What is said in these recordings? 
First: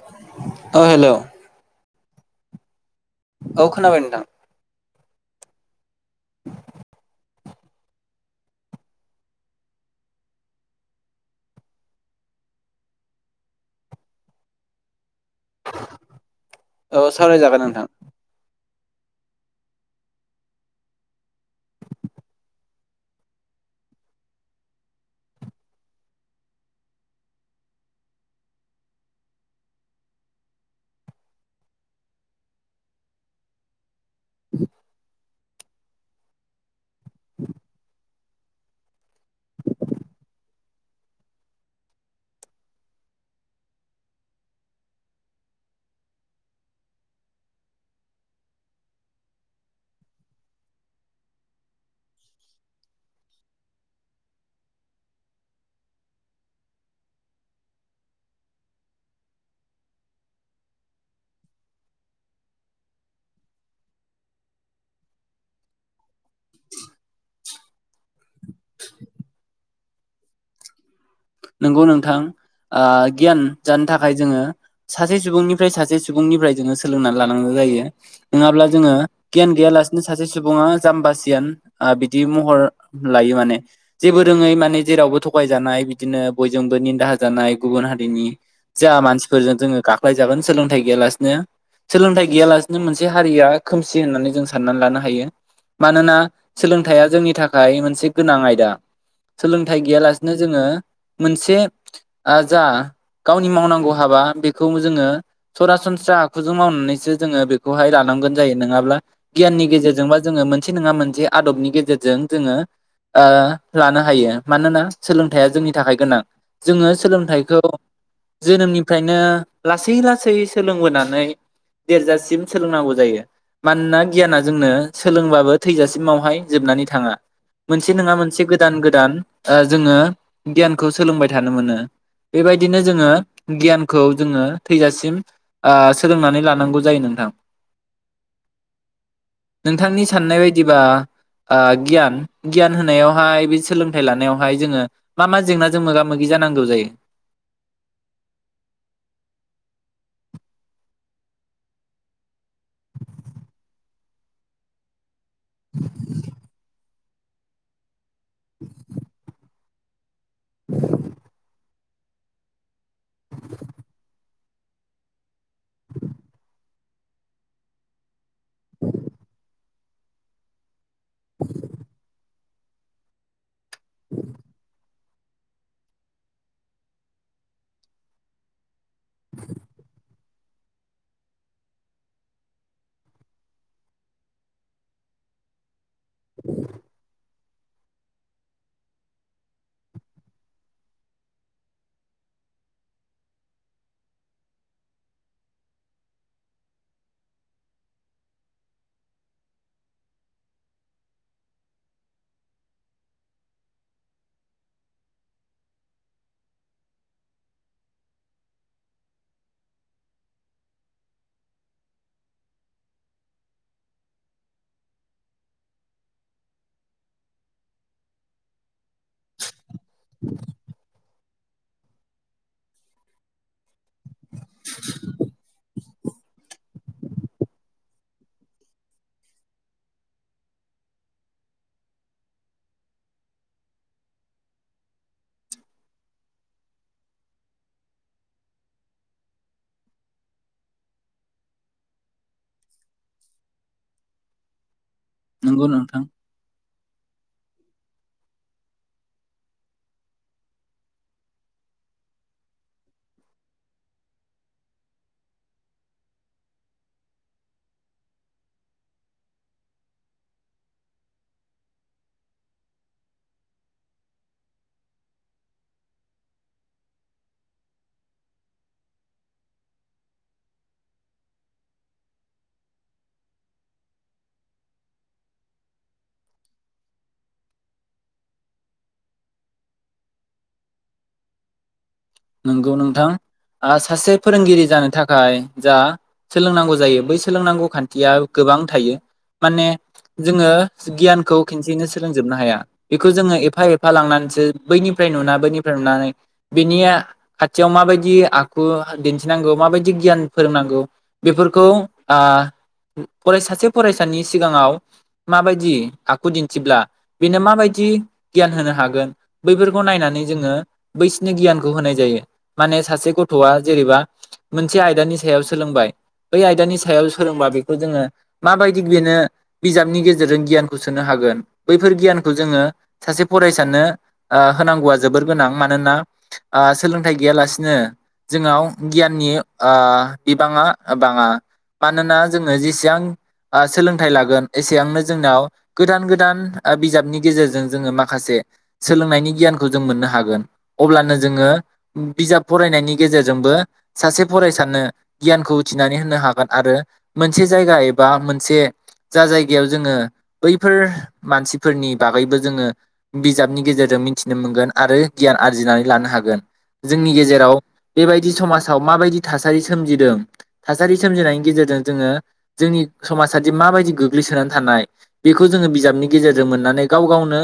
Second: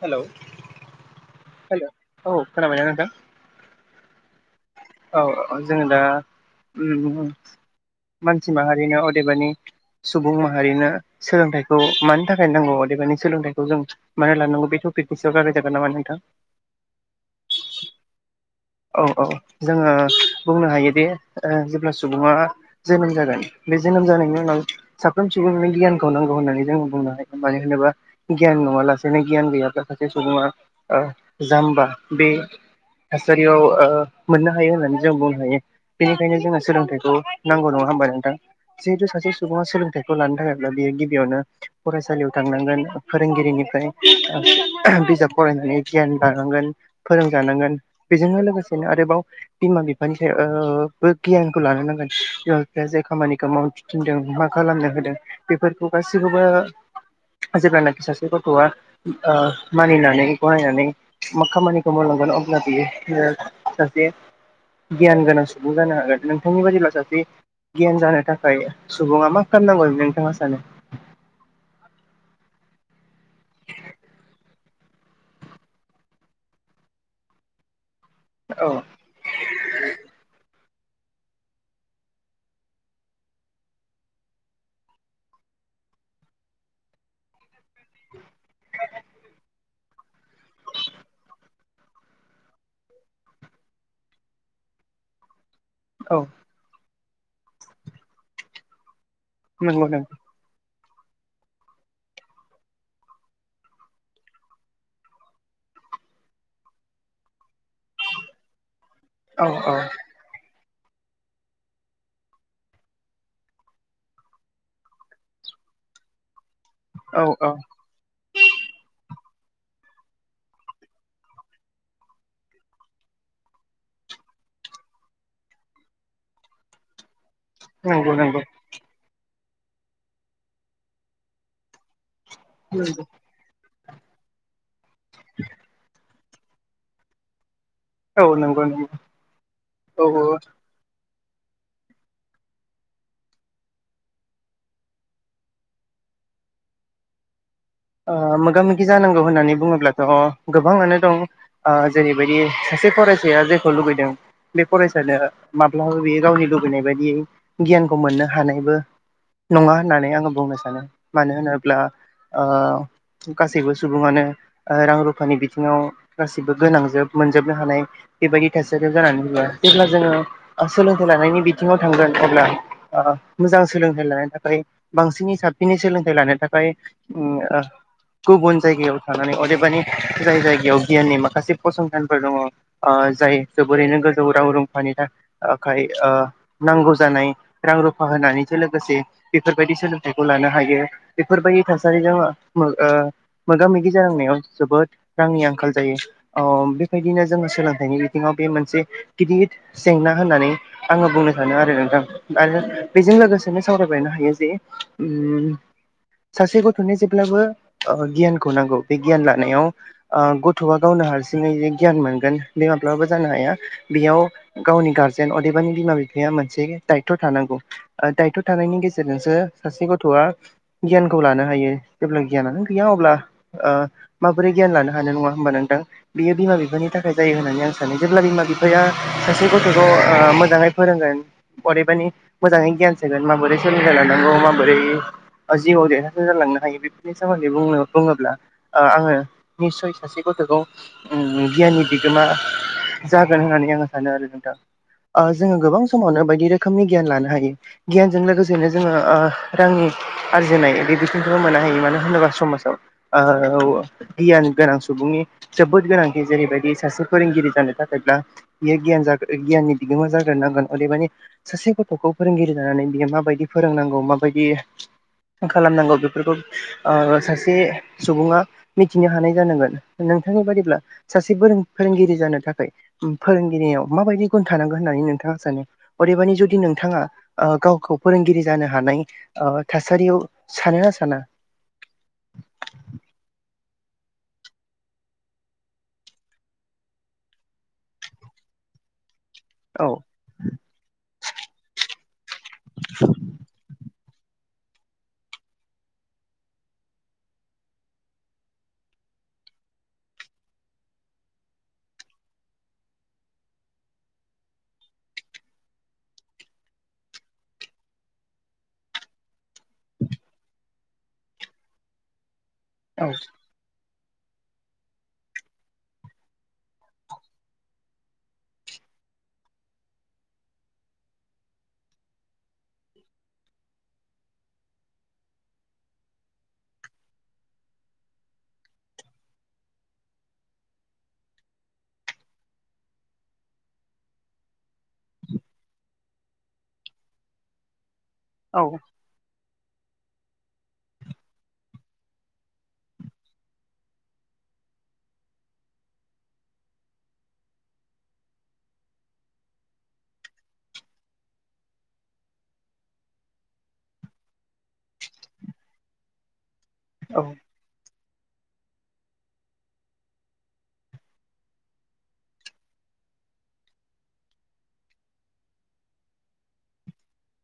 Hello औ hello hello औ खोनाबाय ना नोंथां? औ खोनाबाय नोंथां। औ ओ जोङो दा उम ओ मानसि माहारिनो अदेबानि सुबुं माहारिनो सोलोंथाइखौ मानि थाखाय नांगौ अदेबानि सोलोंथाइखौ जों मानो लानांगौ बेथ' [unintelligible] जानाय नामा नोंथां? औ सावरायजागोन नोंथां। औ औ जोङो बुंनो हायोदि ओ जेब्ला सुबुङा जोनोम जागोन बे जोनोम जानायनि उनाव साफ्रोम सुबुंनि गियानखौ नांगौ होननानै जों बुंनो हायो मानो होनोबा गियान नङा लासेनो गियान गैयाब्ला सासे सुबुङा जाम्बा बे सारियाव ओ मोननो हायो होननानै जों बुंनो हायो। बेनिखायनो जोंङो सोलोंथाइखौ नांगौ नङा होमबा नोंथां जिहेथु सासे सुबुङा सोलोंथाइखौ लानो थाखायब्ला बियो गिबियावनो फरायसालियाव थांनांगोन फोरोंगिरिनिफ्राय बिजाब फरायनानै गियान लानांगोन फोरोंजानांगोन बेजोंनो लोगोसेनो आरोबाव बिमा बिफानिफ्रायबो ओ गियानखौ लानो नांगोन बिमा बिफाया जाय खामानिखौ माव थिनदों मा खालामनो होदों बेफोरखौ गासिखौबो जेब्लानाखि सासे गथ'आ मानिनानै गनायनानै मा खामानिखौ मावलांगोन अब्ला बियो ओ सासे गियान गोनां सुबुं जानो हागोन नोंथांनि बादिब्ला सासे गियान जानो थाख खाय सुबुङा मा खालामनांगौ नोंथाङा सानो? नंगौ नोंथां ओ गियान जानो थाखाय जोङो सासे सुबुंनिफ्राय सासे सुबुंनिफ्राय जोङो सोलोंनानै लानांगौ जायो। नङाब्ला औ जोङो गियान गैयालासिनो सासे सुबुङा जाम्बासियान ओ बिदि महर लायो माने जेबो रोङै माने जेरावबो थगायजानाय बि बिदिनो बयजोंबो निन्दा होजानाय गुबुन हारिनि जा मानसिफोरजों जोङो गा जाय जागोन सोलोंथाइ गैयालासिनो सोलोंथाइ गैयालासिनो मोनसे हारिया खोमसि होननानै जों साननानै लानो हायो। मानोना औ सोलों थाया जोंनि थाखाय मोनसे गोनां आयदा। सोलोंथाइ नंगौ नंगौ गैयालासिनो जोङो मोनसे ओ जा गावनि मावनांगौ हाबा बेखौ जोङो सरासनस्रा आखुजों मावनानैसो जोङो बेखौहाय लानांगोन जायो नङाब्ला औ गियाननि औ गेजेरजोंबा जोङो मोन मोनसे नङा मोनसे आदबनि गेजेरजों जोङो ओ लानो हायो मानोना सोलोंथाइया जोंनि थाखाय गोनां। जोङो औ औ सोलोंथाइखौ जोनोमनिफ्रायनो लासै लासै सोलोंबोनानै देरजासिम सोलोंनांगौ जायो मानोना गियाना जोंनो सोलोंबाबो थैजासिमावहाय जोबनानै थाङा मोनसे नंगौ नङा नंगौ मोनसे गोदान गोदान ओ जोङो गियानखौ सोलोंबाय थानो मोनो। बेबायदिनो जोङो गियान खौ जोङो थैजासिम ओ सो सोलोंनानै लानांगौ जायो नोंथां। औ नंगौ नंगौ नोंथांनि औ औ साननाय बायदिबा ओ गियान गियान होनायावहाय बे सोलोंथाइ लानायावहाय जोङो मा मा जेंनाजों मोगा मोगि जानांगौ जायो? ओ मोगा मोगि जानांगौ होननानै बुङोब्लाथ गोबाङानो दं जेरैबायदि सासे फरायसाया जेखौ लुुबैदों बे फरायसानो माब्लाबा बेयो गावनि लुबैनाय बाय- दि गियानखौ मोननो हानायबो नङा होननानै आङो बुंनो सानो मानो होनोब्ला ओ गासैबो सुबुङानो रां रुफानि बिथिङाव गासिबो गोनांजोब मोनजोबनो हानाय बेबायदि थासारिआव जानानै बुङो। जेब्ला जोङो ओ सोलोंथाइ लानायनि बिथिङाव थांगोन अब्ला ओ मोजां सोलोंथाइ लानो थाखाय बांसिनै साबसिनै सोलोंथाइ लानो थाखाय उ ओ गुबुन जायगाया- थानानै अदेबानि जाय जायगायाव गियाननि माखासे फसंथानफोर दङ ओ जाय जोबोरैनो गोजौ राव रुफानि थाखाय ओ नांगौ जानाय रां रुफा होनानैजों लोगोसे बेफोरबायदि सोलोंथाइखौ लानो हायो बेफोरबायदि थास थासारिजों ओ मोगा मोगि जानांनायाव जोबोद रांनि आंखाल जायो ओ बेबायदिनो जोङो सोलोंथाइनि बिथिङाव बे मोनसे गिदिर जेंना होननानै आङो बुंनो सानो आरो नोंथां आरो बेजों लोगोसेनो सावरायबायनो हायो जे सासे गथनो जेब्लाबो गियानखौ नांगौ बे गियान लानायाव ओ गथआ गावनो हारसिङै गियान मोनगोन बे माब्लाबाबो जानो हाया बेयाव गावनि गारजेन अदेबानि बिमा बिफाया मोनसे दायथ थानांगौ दायथ थानायनि गेजेरजोंसो सासे गथआ गियानखौ लानो हायो जेब्ला गियानानो गैया अब्ला ओ माबोरै गियान लानो हानाय नङा होमबा नोंथां बियो बिमा बिफानि थाखाय जायो होननानै आं सानो जेब्ला बिमा बिफाया सासे गथखौ मोजाङै फोरोंगोन अदेबानि मोजाङै गियान सोगोन माबोरै सोलोंथाइ लानांगौ माबोरै जिउआव देरहा सा जालांनो हायो बेफोरनि सोमोन्दैनो बुङोब्ला आङो निस्सय सासे गथखौ ओम गियाननि बिगोमा जागोन होननानै आं सानो आरो नोंथां ओ जोङो नंगौ गोबां नोंथां समावनो बायदि रोखोमनि गियान लानो हायो गियानजों लोगोसेनो जोङो ओ रांनि आरजिनाय बिदि बिखौबो मोननो हायो मानो होनोबा समाजाव गियान गोनां सुबुंनि जोबोद गोनांथि जेरैबायदि सासे फोरोंगिरि जानो थाखायब्ला बियो गियान गियाननि बिगोमा जाग्रोनांगोन अदेबानि सासे गथखौ फोरोंगिरि जानानै बियो माबायदि फोरोंनांगौ माबायदि खालामनांगौ बेफोरखौ सासे सुबुङा मिथिनो हानाय जानांगोन नोंथांनि बादिब्ला सासे फोरोंगिरि जानो थाखाय फोरोंगिरियाव माबायदि गुन थानांगोन होननानै नोंथाङा सानो अदेबानि जुदि नोंथाङा गावखौ फोरोंगिरि जानो हानाय ओ थासारियाव सानोना साना नंगौ नोंथां ओ सासे फोरोंगिरि जानो थाखाय जा सोलोंनांगौ जायो बै सोलोंनांगौ खान्थिया गोबां थायो । माने औ जोङो गियानखौ खनसेयैनो सोलोंजोबनो हाया बेखौ जोङो एफा एफा लांनानै सो बैनिफ्राय नुना बैनिफ्राय नुनानै बिनिया खाथियाव माबायदि आखु दिन्थिनांगौ माबायदि गियान फोरोंनांगौ बेफोरखौ ओ फराय सासे फरायसानि सिगाङाव माबायदि आखु दिन्थिब्ला बेनो माबायदि गियान होनो हागोन बैफोरखौ नायनानै जोङो बैसिनि गियानखौ होनाय ज जायो माने औ सासे गथआ जेरैबा मोनसे आयदानि सायाव सोलोंबाय बै आयदानि सायाव सोलोंबा बेखौ जोङो माबायदि बेनो बिजाबनि गेजेरजों गियानखौ सोनो हागोन बैफोर गियानखौ जोङो सासे फरायसानो होनांगौआ जोबोर गोनां मानोना ओ सोलोंथाइ गैयालासिनो जोंनाव गियाननि ओ बिबाङा बाङा मानोना जोङो जेसेबां सोलोंथाइ लागोन एसेबांनो जोंनाव गोदान गोदान बिजाबनि गेजेरजों जोङो माखा खासे औ सोलोंनायनि गियानख जों मोननो हागोन अब्लानो जों जोङो बिजाब फरायनायनि गेजेरजोंबो सासे फरायसानो गियानखौ उथिनानै होनो हागोन आरो मोनसे जायगा एबा मोनसे जा जायगायाव जोङो बैफोर मानसिफोरनि बागैबो जोङो बिजाबनि गेजेरजों मिथिनो मोनगोन आरो गियान आरजिनानै लानो हागोन जोंनि गेजेराव बेबायदि समाजाव माबायदि थासारि सोमजिदों थासारि सोमजिनायनि गेजेरजों जोङो जोंनि समाजआदि माबायदि गोग्लैसोनानै थानाय बेखौ जोङो बिजाबनि गेजेरजों मोननानै गाव गावनो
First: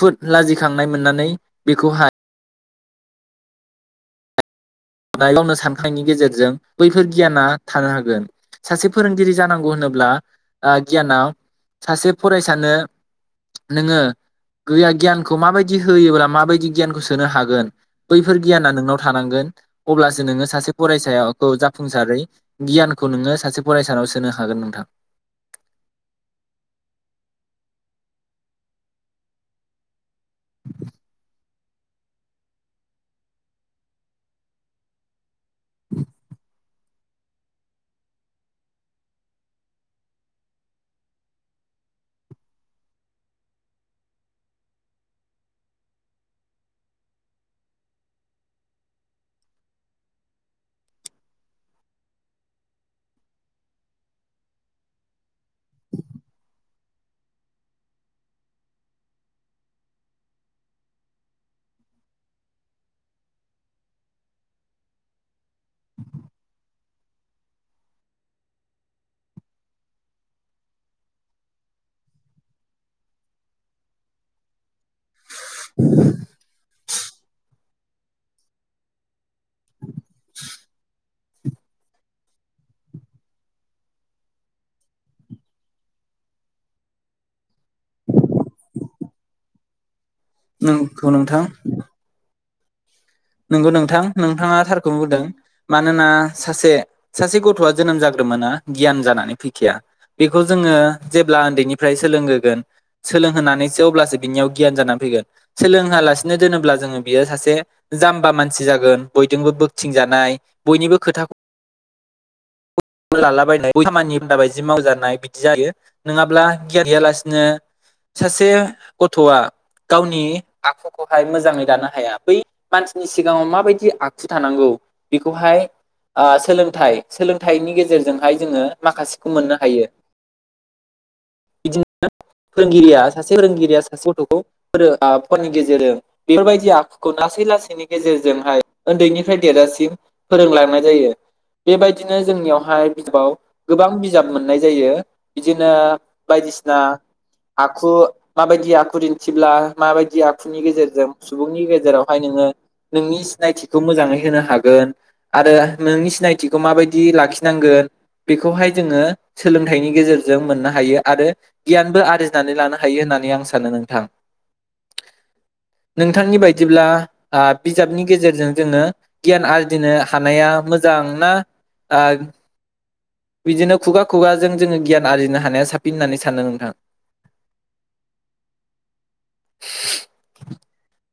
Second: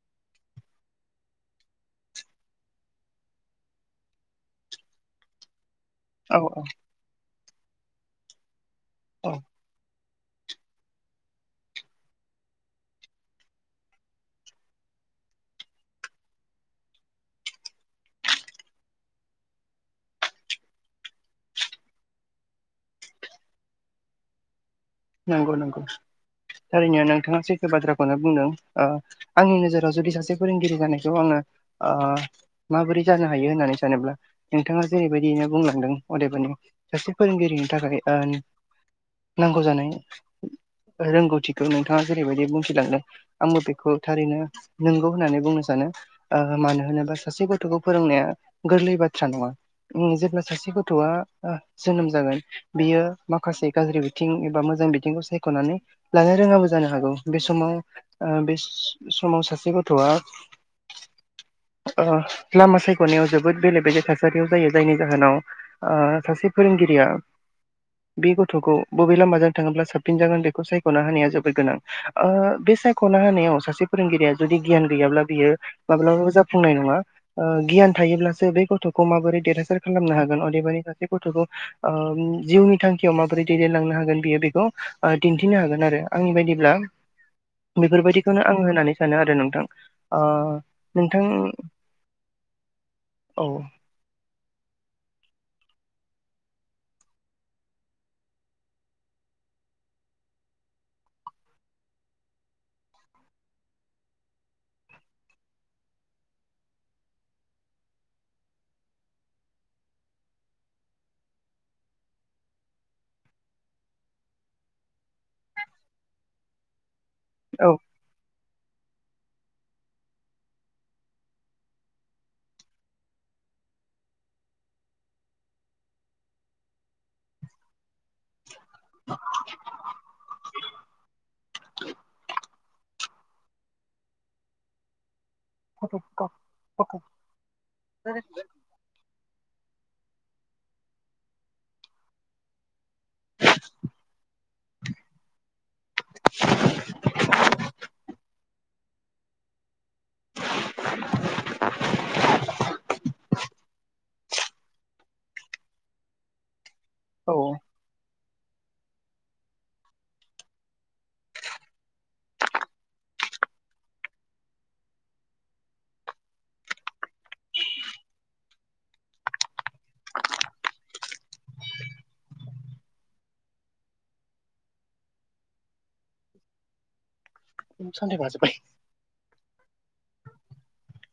खुद लाजिखांनाय मोननानै बेखौहाय [unintelligible] नि औ गेजेरजों औ बैफोर गियाना थानो हागोन सासे औ फोरोंगिरि जानांगौ होनोब्ला आ गियानाव सासे फरायसानो नोङो गैया गियानखौ माबायदि होयोब्ला माबायदि गियानखौ सोनो हागोन बैफोर गियाना नोंनाव थानांगोन अब्लासो नोङो सासे फरायसाखौ जाफुंसारै गियानखौ नोङो सासे फरायसानाव सोनो हागोन नोंथां नंगौ नंगौ थारैनोनो नोंथाङा सैथो बाथ्राखौनो बुंदों ओ आंनि नोजोराव जुदि सासे फोरोंगिरि जानायखौ आङो ओ माबोरै जानो हायो होननानै सानोब्ला नोंथाङा जेरैबायदिनो बुंलांदों अदेबानि सासे फोरोंगिरिनि थाखाय ओ नांगौ जानाय रोंगौथिखौ नोंथाङा जेरैबायदि बुंथिलांदों आंबो बेखौ थारैनो नोंगौ होननानै बुंनो सानो मानो होनोबा सासे गथ'खौ फोरोंनाया गोरलै बाथ्रा नङा जेब्ला सासे गथ'आ जोनोम जागोन बियो माखासे गाज्रि बिथिं एबा मोजां जों बिथिंखौ सायख'नानै लानो रोङाबो जानो हागौ बे समाव बे समाव सासे गथ'आ लामा सायख'नायाव जोबोद बेले बेले थासारियाव जायो जायनि जाहोनाव ओ सासे फोरोंगिरिया बे गथ'खौ बबे लामाजों थाङोब्ला साबसिन जागोन बेखौ सायख'नो हा जोबोर गोनां बे सायख'ना होनानायाव सासे फोरोंगिरिया जुदि गियान गैयाब्ला बियो माब्लाबाबो जाफुंनाय नङा ओ गियान थायोब्लासो बे गथ'खौ माबोरै देरहासार खालामनो हागोन अदेबानि सासे गथ'खौ ओम जिउनि थांखियाव माबोरै दैदेनलांनो हागोन बेयो बे बे दिन्थिनो हागोन आरो आंनि बायदिब्ला बेफोरबायदिखौनो आं होननानै सानो आरो नोंथां ओ नंखौ नोंथां औ नंगौ नोंथां नोंथाङा थार खौनो बुंदों मानोना सासे सासे गथ'आ जोनोम जाग्रोमोना गियान जानानै फैखाया बेखौ जोङो जेब्ला उन्दैनिफ्राय सोलोंहोगोन सोलोंहोनानैसो अब्लासो बिनियाव गियान जानानै फैगोन सोलों होआलासिनो दोनोब्ला जोङो बियो सासे जाम्बा मानसि जागोन बयजोंबो बोगथिं जानाय बयनिबो खोथाखौ लालाबायनाय बयनिबो खामानि बायदि मावजानाय बिदि जायो नङाब्ला गियान गैयालासे नो औ सासे गथ'आ गावनि आखुखौहाय मोजाङै दानो हाया बै मानसिनि सिगाङाव माबायदि आखु थानांगौ बेखौहाय सोलोंथाइ सोलों थाइनि गेजेरजों हाइ जोङो माखासेखौ मोननो औ बिदिनो फोरोंगिरिया सासे फोरोंगिरिया सासे गथ'खौ फोरों आनि गथ' गेजेरजों बेफोरबायदि गथ' आखुखौ लासै लासैनि गेजेरजोंहाय उन्दैनिफ्राय देरजासिम फोरोंलांनाय जायो बेबायदि बिदिनो जोंनियावहाय बिजाबाव गोबां बिजाब मोननाय जायो बिदिनो बायदिसिना आखु माबायदि आखु दिन्थिब्ला माबायदि आखुनि गेजेरजों सुबुंनि गेजेरावहाय नोङो नोंनि सिनायथिखौ मोजाङै हागोन आरो नोंनि सिनायथिखौ माबायदि थि औ लाखिनांगोन बेखौहाय जोङो सोलोंथाइनि गेजेरजों मोननो हायो आरो गियानबो आरजिनानै लानो हायो होननानै आं सानो नोंथां नोंथांनि बायदिब्ला बिजाबनि गेजेरजों जोङो गियान आरजिनो हानाया मोजां ना आ बिदिनो खुगा खुगाजों जोङो गियान आरजिनो हानाया साबसिन होननानै सानो नोंथां सामथाइ बाजोब बाय [unintelligible]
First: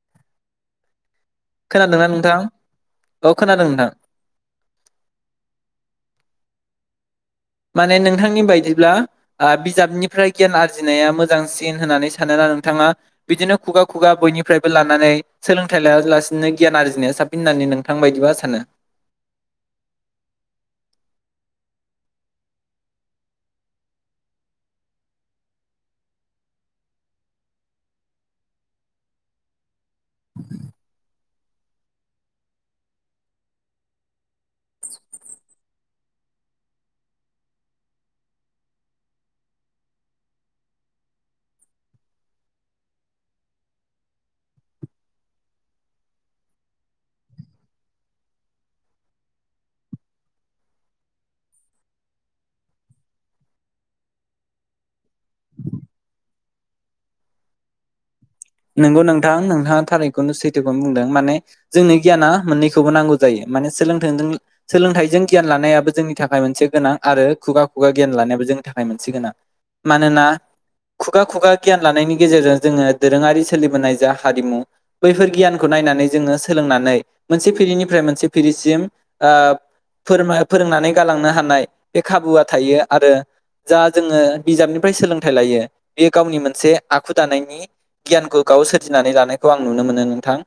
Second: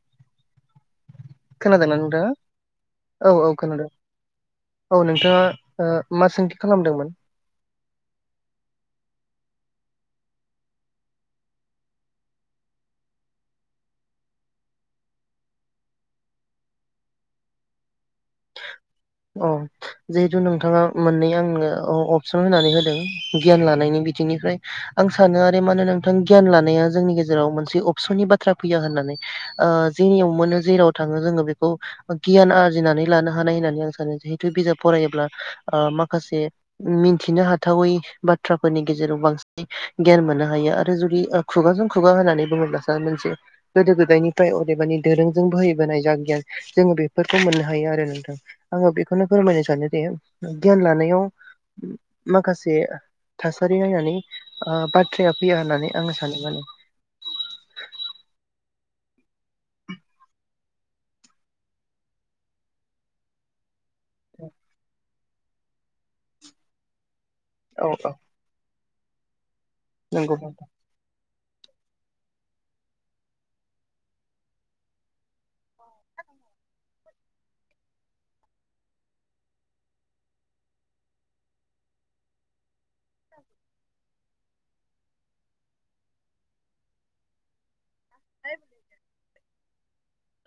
खोनादोंना नोंथाङा औ औ खोनादों औ नोंथाङा मा सोंथि खालामदोंमोन माने नोंथांनि बायदिब्ला ओ बिजाबनिफ्राय गियान आरजिनाया मोजांसिन होननानै सानोना नोंथाङा बिदिनो खुगा खुगा बयनिफ्रायबो लानानै सोलोंथाइ लायालासिनो गियान आरजिनाया साबसिन होननानै नोंथां बायदिबा सानो अ जिहेथु नोंथाङा मोननै आंनो अपसन होनानै होदों गियान लानायनि बिथिंनिफ्राय आं सानो आरो मा होन नोंथां गियान लानाया जोंनि गेजेराव मोनसे अपसननि बाथ्रा फैया होननानै ओ जेनियाव मोनो जेराव थाङो जोंङो बे खौ गियान आरजिनानै लानो हानाय होननानै आं सानो जिहेथु बिजाब फरायोब्ला ओ माखासे मिथिनो हाथावै बाथ्राफोरनि गेजेराव बांसिन गियान मोननो हायो। आरो जुदि खुगाजों खुगा होननानै बुङोब्ला सार मोनसे गोदो गोदायनिफ्राय अदेबानि दोरोंजों बोहैबोनाय जा गियान जोंङो बेफोरखौ मोननो हायो आरो नोंथां। आंङो बेखौनो फोरमायनो सानोदि गियान लानायाव माखासे थासारि नायनानै बाथ्राया फैया होननानै आं सानो माने। नोंगौ नोंथां नोंथाङा थारिखखौनो सैथोखौनो बुंदों। माने जोंनो गियाना मोननैखौबो नांगौ जायो माने सोलोंथाइजीं सोलोंथाइजों गियान लानायाबो जोंनि थाखाय मोनसे गोनां आरो खुगा-खुगा औ गियान औ लानायाबो जो नि थाखाय मोनसि गोनां मानोना नंगौ नोंथां। खुगा-खुगा गियान लानायनि गेजेरजों जोंङो दोरोंङारि सोलिबोनाय जा हारिमु बैफोर गियानखौ नायनानै जोंङो सोलोंनानै मोनसे फिरिनिफ्राय मोनसे फिरिसिम ओ फोर फोरोंनानै गालांनो हानाय बे खाबुआ थायो आरो जा जोंङो बिजाबनिफ्राय सोलोंथाइ लायो। बेयो गावनि मोनसे आखु दानायनि गियानखौ गाव सोरजिनानै लानाय। खौ आं नुनो मोनो नोंथां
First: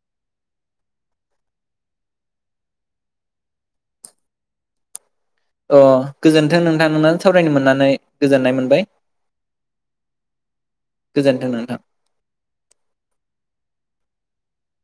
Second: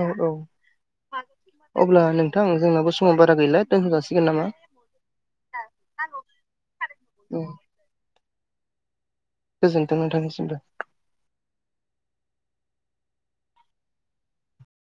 औ औ अब्ला नों नोंथां जोंनाबो समा बारा गैला दोनथजासिगोन नामा? अ गोजोन्थों नोंथां नोंथांजीं औ सावरायनो मोन्नानै गोजोननाय मोनबाय। गोजोनथों नोंथांनिसिमबो। गोजोन्थों नोंथां।